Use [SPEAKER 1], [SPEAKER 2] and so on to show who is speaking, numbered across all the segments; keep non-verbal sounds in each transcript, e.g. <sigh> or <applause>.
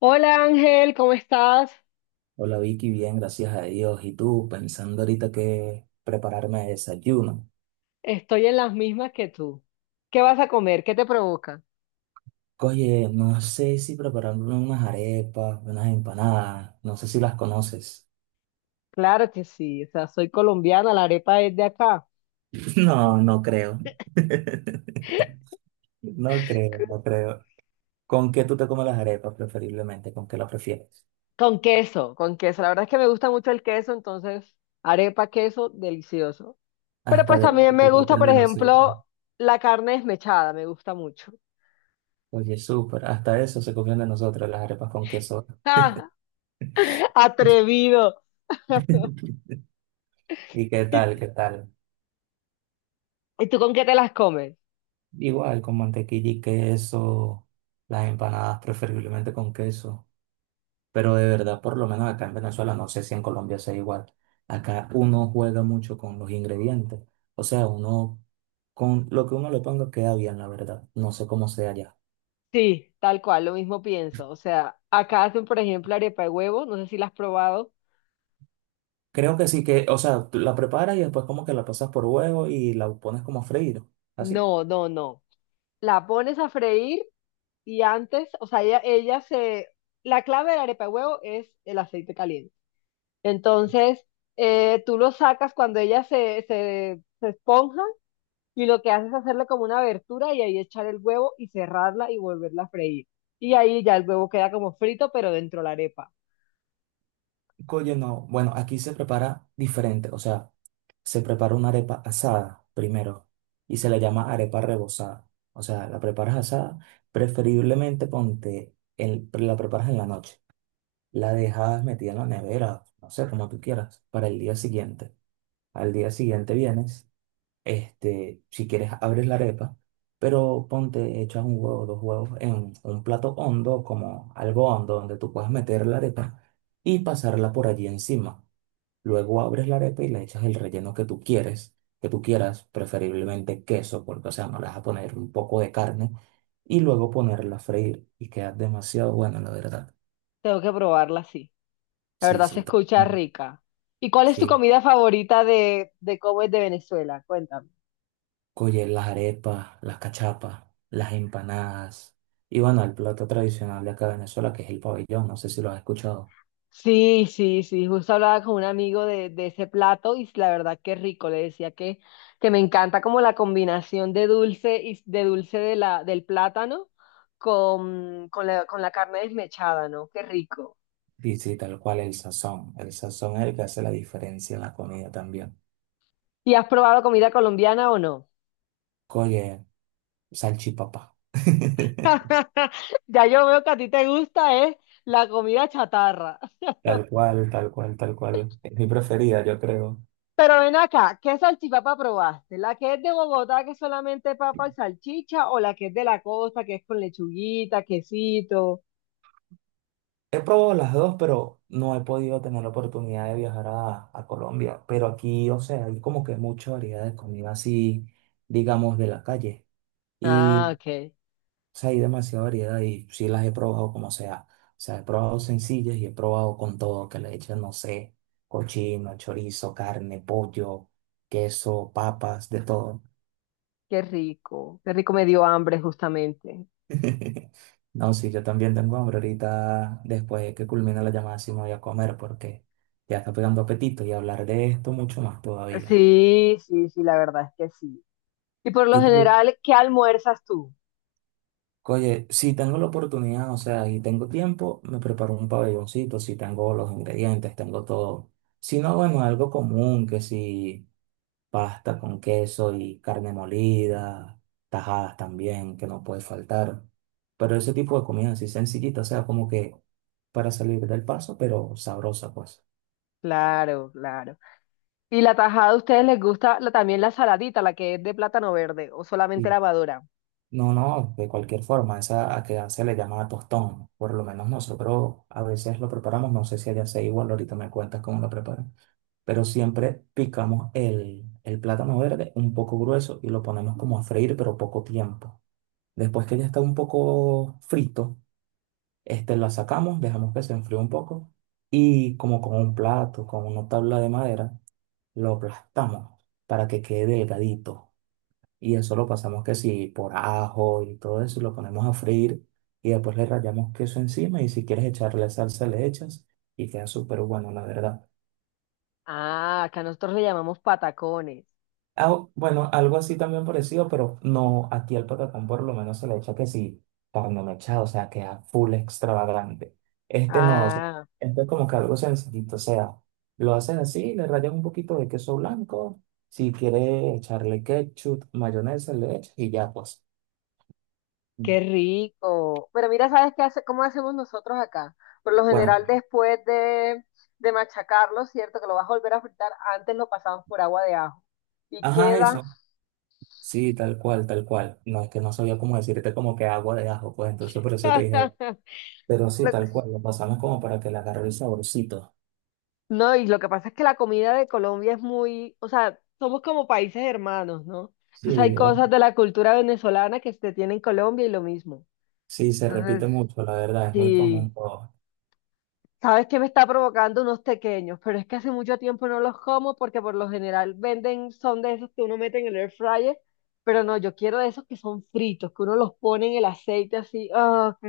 [SPEAKER 1] Hola Ángel, ¿cómo estás?
[SPEAKER 2] Hola Vicky, bien, gracias a Dios. ¿Y tú? Pensando ahorita que prepararme de desayuno.
[SPEAKER 1] Estoy en las mismas que tú. ¿Qué vas a comer? ¿Qué te provoca?
[SPEAKER 2] Oye, no sé si prepararme unas arepas, unas empanadas, no sé si las conoces.
[SPEAKER 1] Claro que sí, o sea, soy colombiana, la arepa es de acá.
[SPEAKER 2] <laughs> No, no creo. <laughs> No creo, no creo. ¿Con qué tú te comes las arepas preferiblemente? ¿Con qué las prefieres?
[SPEAKER 1] Con queso, con queso. La verdad es que me gusta mucho el queso, entonces arepa, queso, delicioso. Pero
[SPEAKER 2] Hasta
[SPEAKER 1] pues
[SPEAKER 2] de
[SPEAKER 1] también
[SPEAKER 2] eso
[SPEAKER 1] me
[SPEAKER 2] se
[SPEAKER 1] gusta,
[SPEAKER 2] copian
[SPEAKER 1] por
[SPEAKER 2] de nosotros.
[SPEAKER 1] ejemplo, la carne desmechada, me gusta mucho.
[SPEAKER 2] Oye, súper, hasta eso se copian de nosotros las arepas con queso.
[SPEAKER 1] <laughs> Atrevido. <laughs>
[SPEAKER 2] ¿Y qué
[SPEAKER 1] ¿Y,
[SPEAKER 2] tal, qué tal?
[SPEAKER 1] y tú con qué te las comes?
[SPEAKER 2] Igual, con mantequilla y queso, las empanadas preferiblemente con queso. Pero de verdad, por lo menos acá en Venezuela, no sé si en Colombia sea igual. Acá uno juega mucho con los ingredientes. O sea, uno con lo que uno le ponga queda bien, la verdad. No sé cómo sea allá.
[SPEAKER 1] Sí, tal cual, lo mismo pienso. O sea, acá hacen, por ejemplo, arepa de huevo, no sé si la has probado.
[SPEAKER 2] Creo que sí que, o sea, tú la preparas y después como que la pasas por huevo y la pones como a freír. Así.
[SPEAKER 1] No, no, no. La pones a freír y antes, o sea, ella se... La clave de la arepa de huevo es el aceite caliente. Entonces, tú lo sacas cuando ella se esponja y lo que haces es hacerle como una abertura y ahí echar el huevo y cerrarla y volverla a freír. Y ahí ya el huevo queda como frito, pero dentro de la arepa.
[SPEAKER 2] Oye, no. Bueno, aquí se prepara diferente. O sea, se prepara una arepa asada primero y se le llama arepa rebozada. O sea, la preparas asada, preferiblemente ponte, la preparas en la noche. La dejas metida en la nevera, no sé, como tú quieras, para el día siguiente. Al día siguiente vienes, si quieres abres la arepa, pero ponte, echas un huevo, dos huevos en un plato hondo, como algo hondo, donde tú puedas meter la arepa y pasarla por allí encima. Luego abres la arepa y le echas el relleno que tú quieras, preferiblemente queso, porque, o sea, no le vas a poner un poco de carne, y luego ponerla a freír y queda demasiado bueno, la verdad.
[SPEAKER 1] Tengo que probarla así. La
[SPEAKER 2] Sí,
[SPEAKER 1] verdad se
[SPEAKER 2] sí.
[SPEAKER 1] escucha
[SPEAKER 2] También.
[SPEAKER 1] rica. ¿Y cuál es tu
[SPEAKER 2] Sí.
[SPEAKER 1] comida favorita de cómo es de Venezuela? Cuéntame.
[SPEAKER 2] Oye, las arepas, las cachapas, las empanadas. Y bueno, el plato tradicional de acá de Venezuela, que es el pabellón, no sé si lo has escuchado.
[SPEAKER 1] Sí, sí, sí, justo hablaba con un amigo de ese plato y la verdad que rico, le decía que me encanta como la combinación de dulce y de dulce de la, del plátano con la carne desmechada, ¿no? Qué rico.
[SPEAKER 2] Y sí, tal cual el sazón. El sazón es el que hace la diferencia en la comida también.
[SPEAKER 1] ¿Y has probado comida colombiana o no?
[SPEAKER 2] Oye, salchipapa. <laughs>
[SPEAKER 1] <laughs> Ya yo veo que a ti te gusta es la comida chatarra.
[SPEAKER 2] Tal cual, tal cual, tal cual. Es mi preferida, yo creo.
[SPEAKER 1] Pero ven acá, ¿qué salchipapa probaste? ¿La que es de Bogotá, que es solamente papa y salchicha, o la que es de la costa, que es con lechuguita, quesito?
[SPEAKER 2] He probado las dos, pero no he podido tener la oportunidad de viajar a Colombia. Pero aquí, o sea, hay como que mucha variedad de comida así, digamos, de la calle.
[SPEAKER 1] Ah,
[SPEAKER 2] y
[SPEAKER 1] ok.
[SPEAKER 2] O sea, hay demasiada variedad y sí las he probado como sea. O sea, he probado sencillas y he probado con todo, que le echan, no sé, cochino, chorizo, carne, pollo, queso, papas, de todo.
[SPEAKER 1] Qué rico. Qué rico, me dio hambre justamente.
[SPEAKER 2] <laughs> No, sí, yo también tengo hambre ahorita, después de que culmina la llamada, sí me voy a comer porque ya está pegando apetito y hablar de esto mucho más todavía.
[SPEAKER 1] Sí, sí, sí, la verdad es que sí. Y por lo
[SPEAKER 2] ¿Y tú
[SPEAKER 1] general, ¿qué almuerzas tú?
[SPEAKER 2] Oye, si tengo la oportunidad, o sea, y tengo tiempo, me preparo un pabelloncito, si tengo los ingredientes, tengo todo. Si no, bueno, algo común, que si pasta con queso y carne molida, tajadas también, que no puede faltar. Pero ese tipo de comida así sencillita, o sea, como que para salir del paso, pero sabrosa, pues.
[SPEAKER 1] Claro, claro. ¿Y la tajada a ustedes les gusta la- también la saladita, la que es de plátano verde o solamente la madura?
[SPEAKER 2] No, no, de cualquier forma, esa a que se le llama tostón. Por lo menos nosotros a veces lo preparamos, no sé si allá sea igual, ahorita me cuentas cómo lo preparan. Pero siempre picamos el plátano verde un poco grueso y lo ponemos como a freír, pero poco tiempo. Después que ya está un poco frito, lo sacamos, dejamos que se enfríe un poco y como con un plato, con una tabla de madera, lo aplastamos para que quede delgadito y eso lo pasamos que si por ajo y todo eso, y lo ponemos a freír y después le rallamos queso encima y si quieres echarle salsa le echas y queda súper bueno, la verdad.
[SPEAKER 1] Ah, acá nosotros le llamamos patacones.
[SPEAKER 2] Ah, bueno, algo así también parecido, pero no, aquí al patacón por lo menos se le echa que sí, carne mechada, o sea, queda full extravagante. Este no, o sea,
[SPEAKER 1] Ah.
[SPEAKER 2] este es como que algo sencillito, o sea, lo haces así, le rayas un poquito de queso blanco, si quieres echarle ketchup, mayonesa, le echas y ya pues.
[SPEAKER 1] Qué rico. Pero mira, ¿sabes qué hace, cómo hacemos nosotros acá? Por lo
[SPEAKER 2] Bueno,
[SPEAKER 1] general, después de machacarlo, ¿cierto? Que lo vas a volver a fritar, antes lo pasamos por agua de ajo. Y
[SPEAKER 2] ajá,
[SPEAKER 1] queda.
[SPEAKER 2] eso. Sí, tal cual, tal cual. No es que no sabía cómo decirte como que agua de ajo, pues entonces por eso te dije,
[SPEAKER 1] <laughs>
[SPEAKER 2] pero sí,
[SPEAKER 1] lo-
[SPEAKER 2] tal cual, lo pasamos como para que le agarre el saborcito.
[SPEAKER 1] No, y lo que pasa es que la comida de Colombia es muy, o sea, somos como países hermanos, ¿no?
[SPEAKER 2] Sí,
[SPEAKER 1] Entonces hay cosas de la cultura venezolana que se tiene en Colombia y lo mismo.
[SPEAKER 2] sí, se
[SPEAKER 1] Entonces,
[SPEAKER 2] repite mucho, la verdad, es muy común.
[SPEAKER 1] sí.
[SPEAKER 2] Pero
[SPEAKER 1] Sabes que me está provocando unos pequeños, pero es que hace mucho tiempo no los como porque por lo general venden, son de esos que uno mete en el air fryer, pero no, yo quiero de esos que son fritos, que uno los pone en el aceite así, ¡oh, qué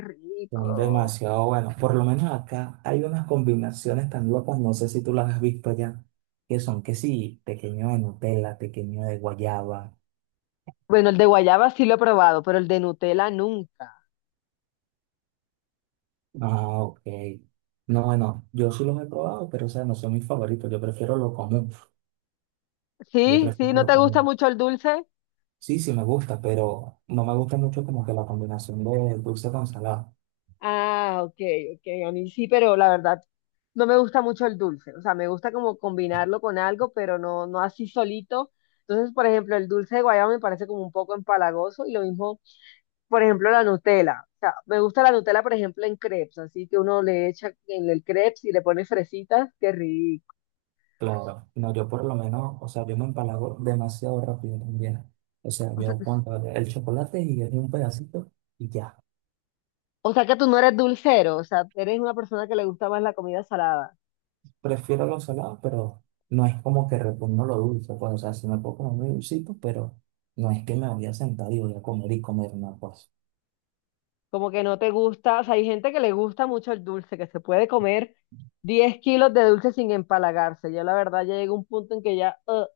[SPEAKER 2] son
[SPEAKER 1] rico!
[SPEAKER 2] demasiado buenos. Por lo menos acá hay unas combinaciones tan locas, no sé si tú las has visto ya, que son que sí, pequeño de Nutella, pequeño de guayaba.
[SPEAKER 1] Bueno, el de guayaba sí lo he probado, pero el de Nutella nunca.
[SPEAKER 2] Ah, ok. No, bueno, yo sí los he probado, pero o sea, no son mis favoritos, yo prefiero lo común. Yo
[SPEAKER 1] Sí, sí,
[SPEAKER 2] prefiero
[SPEAKER 1] ¿no
[SPEAKER 2] lo
[SPEAKER 1] te gusta
[SPEAKER 2] común.
[SPEAKER 1] mucho el dulce?
[SPEAKER 2] Sí, sí me gusta, pero no me gusta mucho como que la combinación de dulce con salado.
[SPEAKER 1] Ah, ok, ok. A mí sí, pero la verdad no me gusta mucho el dulce. O sea, me gusta como combinarlo con algo, pero no, no así solito. Entonces, por ejemplo, el dulce de guayaba me parece como un poco empalagoso y lo mismo, por ejemplo, la Nutella. O sea, me gusta la Nutella, por ejemplo, en crepes, así que uno le echa en el crepes y le pone fresitas, qué rico.
[SPEAKER 2] Claro, no, yo por lo menos, o sea, yo me empalago demasiado rápido también. O sea, yo pongo el chocolate y es un pedacito y ya.
[SPEAKER 1] O sea que tú no eres dulcero, o sea, eres una persona que le gusta más la comida salada.
[SPEAKER 2] Prefiero lo salado, pero no es como que repugno lo dulce. Pues, o sea, si me puedo comer muy dulcito, pero no es que me voy a sentar y voy a comer y comer una cosa.
[SPEAKER 1] Como que no te gusta, o sea, hay gente que le gusta mucho el dulce, que se puede comer 10 kilos de dulce sin empalagarse. Yo la verdad ya llega un punto en que ya, "Ugh,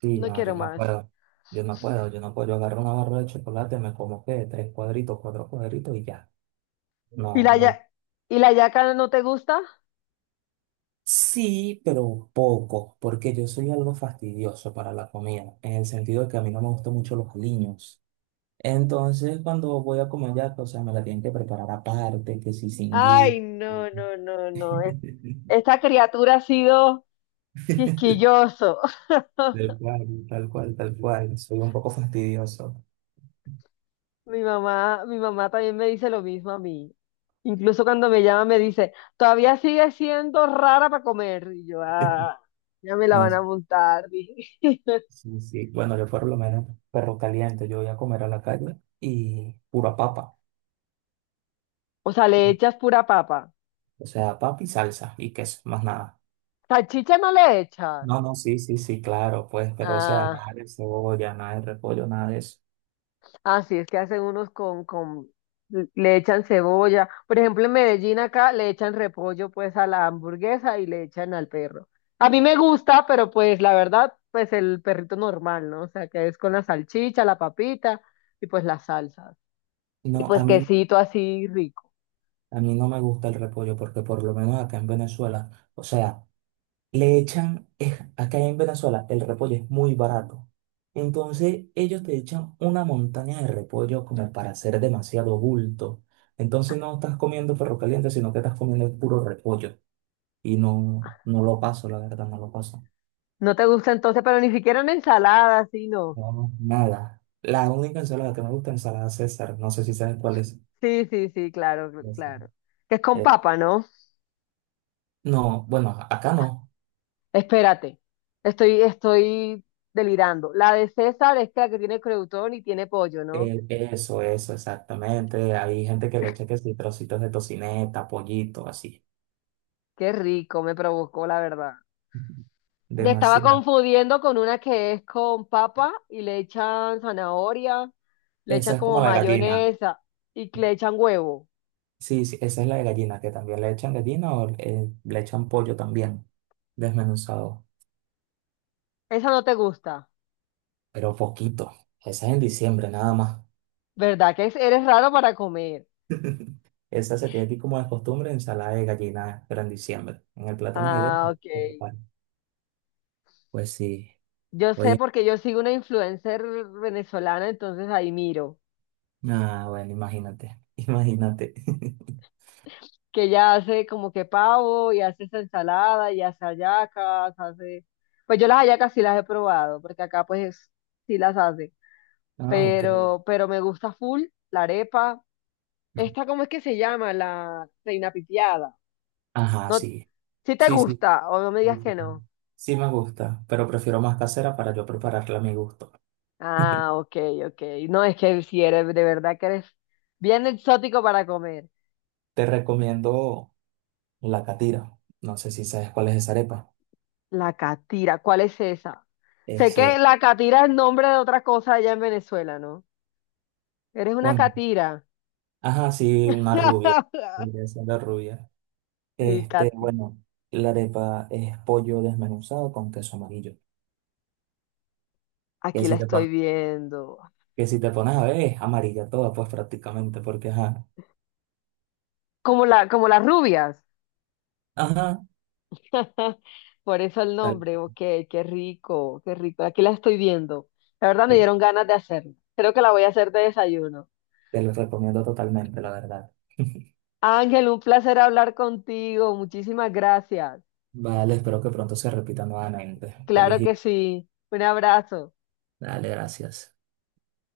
[SPEAKER 2] Sí,
[SPEAKER 1] no
[SPEAKER 2] no,
[SPEAKER 1] quiero
[SPEAKER 2] yo no
[SPEAKER 1] más".
[SPEAKER 2] puedo. Yo no puedo, yo no puedo. Yo agarro una barra de chocolate, me como que tres cuadritos, cuatro cuadritos y ya.
[SPEAKER 1] ¿Y
[SPEAKER 2] No,
[SPEAKER 1] la
[SPEAKER 2] no.
[SPEAKER 1] ya- y la yaca no te gusta?
[SPEAKER 2] Sí, pero un poco, porque yo soy algo fastidioso para la comida, en el sentido de que a mí no me gustan mucho los aliños. Entonces, cuando voy a comer ya, o sea, me la tienen que preparar aparte, que si sin
[SPEAKER 1] Ay,
[SPEAKER 2] gui.
[SPEAKER 1] no, no, no, no.
[SPEAKER 2] <laughs>
[SPEAKER 1] Esta criatura ha sido quisquilloso. <laughs>
[SPEAKER 2] Tal cual, tal cual, tal cual. Soy un poco fastidioso.
[SPEAKER 1] Mi mamá también me dice lo mismo a mí. Incluso cuando me llama me dice, todavía sigue siendo rara para comer. Y yo, ah, ya me la
[SPEAKER 2] No,
[SPEAKER 1] van a montar. <laughs>
[SPEAKER 2] sí, sí. Bueno, yo por lo menos perro caliente, yo voy a comer a la calle y pura papa.
[SPEAKER 1] O sea, le echas pura papa.
[SPEAKER 2] O sea, papa y salsa y queso, más nada.
[SPEAKER 1] Salchicha no le echas.
[SPEAKER 2] No, no, sí, sí, sí, claro, pues, pero o sea,
[SPEAKER 1] Ah,
[SPEAKER 2] nada de cebolla, nada de repollo, nada de eso.
[SPEAKER 1] ah, sí, es que hacen unos le echan cebolla. Por ejemplo, en Medellín acá le echan repollo pues a la hamburguesa y le echan al perro. A mí me gusta, pero pues la verdad, pues el perrito normal, ¿no? O sea, que es con la salchicha, la papita y pues las salsas. Y
[SPEAKER 2] No,
[SPEAKER 1] pues quesito así rico.
[SPEAKER 2] a mí no me gusta el repollo porque por lo menos acá en Venezuela, o sea, le echan, acá en Venezuela el repollo es muy barato. Entonces ellos te echan una montaña de repollo como para hacer demasiado bulto. Entonces no estás comiendo perro caliente, sino que estás comiendo el puro repollo. Y no, no lo paso, la verdad, no lo paso.
[SPEAKER 1] ¿No te gusta entonces? Pero ni siquiera una ensalada, así no.
[SPEAKER 2] No, nada. La única ensalada que me gusta es ensalada César. No sé si sabes cuál es.
[SPEAKER 1] Sí, sí, sí, claro,
[SPEAKER 2] Ya sé.
[SPEAKER 1] claro. Que es con
[SPEAKER 2] Eh,
[SPEAKER 1] papa, ¿no?
[SPEAKER 2] no, bueno, acá no.
[SPEAKER 1] Espérate, estoy delirando. La de César es la que tiene creutón y tiene pollo, ¿no?
[SPEAKER 2] Eso, eso, exactamente. Hay gente que le echa que sí, trocitos de tocineta, pollito, así.
[SPEAKER 1] Qué rico, me provocó, la verdad.
[SPEAKER 2] Ujú.
[SPEAKER 1] Te estaba
[SPEAKER 2] Demasiado.
[SPEAKER 1] confundiendo con una que es con papa y le echan zanahoria, le echan
[SPEAKER 2] Esa es
[SPEAKER 1] como
[SPEAKER 2] como la gallina.
[SPEAKER 1] mayonesa y le echan huevo.
[SPEAKER 2] Sí, sí, esa es la de gallina, que también le echan gallina o le echan pollo también, desmenuzado,
[SPEAKER 1] Esa no te gusta,
[SPEAKER 2] pero poquito. Esa es en diciembre nada más.
[SPEAKER 1] ¿verdad? Eres raro para comer.
[SPEAKER 2] <laughs> Esa se tiene aquí como de costumbre, ensalada de gallina, pero en diciembre. En el plato navideño
[SPEAKER 1] Ah, ok.
[SPEAKER 2] se prepara. Pues sí.
[SPEAKER 1] Yo sé
[SPEAKER 2] Oye.
[SPEAKER 1] porque yo sigo una influencer venezolana, entonces ahí miro.
[SPEAKER 2] Ah, bueno, imagínate, <laughs> imagínate. <laughs>
[SPEAKER 1] Que ya hace como que pavo y hace esa ensalada y hace hallacas, hace... Pues yo las hallacas sí las he probado, porque acá pues sí las hace,
[SPEAKER 2] Ah, ok.
[SPEAKER 1] pero me gusta full la arepa. Esta, ¿cómo es que se llama? La reina pitiada.
[SPEAKER 2] Ajá,
[SPEAKER 1] No,
[SPEAKER 2] sí.
[SPEAKER 1] si te
[SPEAKER 2] Sí, sí.
[SPEAKER 1] gusta o no me
[SPEAKER 2] Sí
[SPEAKER 1] digas
[SPEAKER 2] sí.
[SPEAKER 1] que no.
[SPEAKER 2] Sí me gusta, pero prefiero más casera para yo prepararla a mi gusto. <laughs>
[SPEAKER 1] Ah, ok, ok. No, es que si eres, de verdad que eres bien exótico para comer.
[SPEAKER 2] Te recomiendo la catira. No sé si sabes cuál es esa arepa.
[SPEAKER 1] La catira, ¿cuál es esa? Sé que
[SPEAKER 2] Ese,
[SPEAKER 1] la catira es nombre de otra cosa allá en Venezuela, ¿no? Eres una
[SPEAKER 2] bueno,
[SPEAKER 1] catira.
[SPEAKER 2] ajá, sí, una rubia.
[SPEAKER 1] <laughs>
[SPEAKER 2] Vendría siendo rubia.
[SPEAKER 1] Sí, Katy.
[SPEAKER 2] Bueno, la arepa es pollo desmenuzado con queso amarillo. Que
[SPEAKER 1] Aquí la
[SPEAKER 2] si te
[SPEAKER 1] estoy
[SPEAKER 2] pones,
[SPEAKER 1] viendo.
[SPEAKER 2] que si te pones a ver, es amarilla toda, pues prácticamente, porque ajá,
[SPEAKER 1] Como la, como las rubias.
[SPEAKER 2] ajá,
[SPEAKER 1] Por eso el
[SPEAKER 2] tal.
[SPEAKER 1] nombre. Ok, qué rico, qué rico. Aquí la estoy viendo. La verdad me
[SPEAKER 2] Sí.
[SPEAKER 1] dieron ganas de hacerlo. Creo que la voy a hacer de desayuno.
[SPEAKER 2] Te lo recomiendo totalmente, la verdad. <laughs>
[SPEAKER 1] Ángel, un placer hablar contigo. Muchísimas gracias.
[SPEAKER 2] Vale, espero que pronto se repita nuevamente. Feliz
[SPEAKER 1] Claro
[SPEAKER 2] día.
[SPEAKER 1] que sí. Un abrazo.
[SPEAKER 2] Dale, gracias.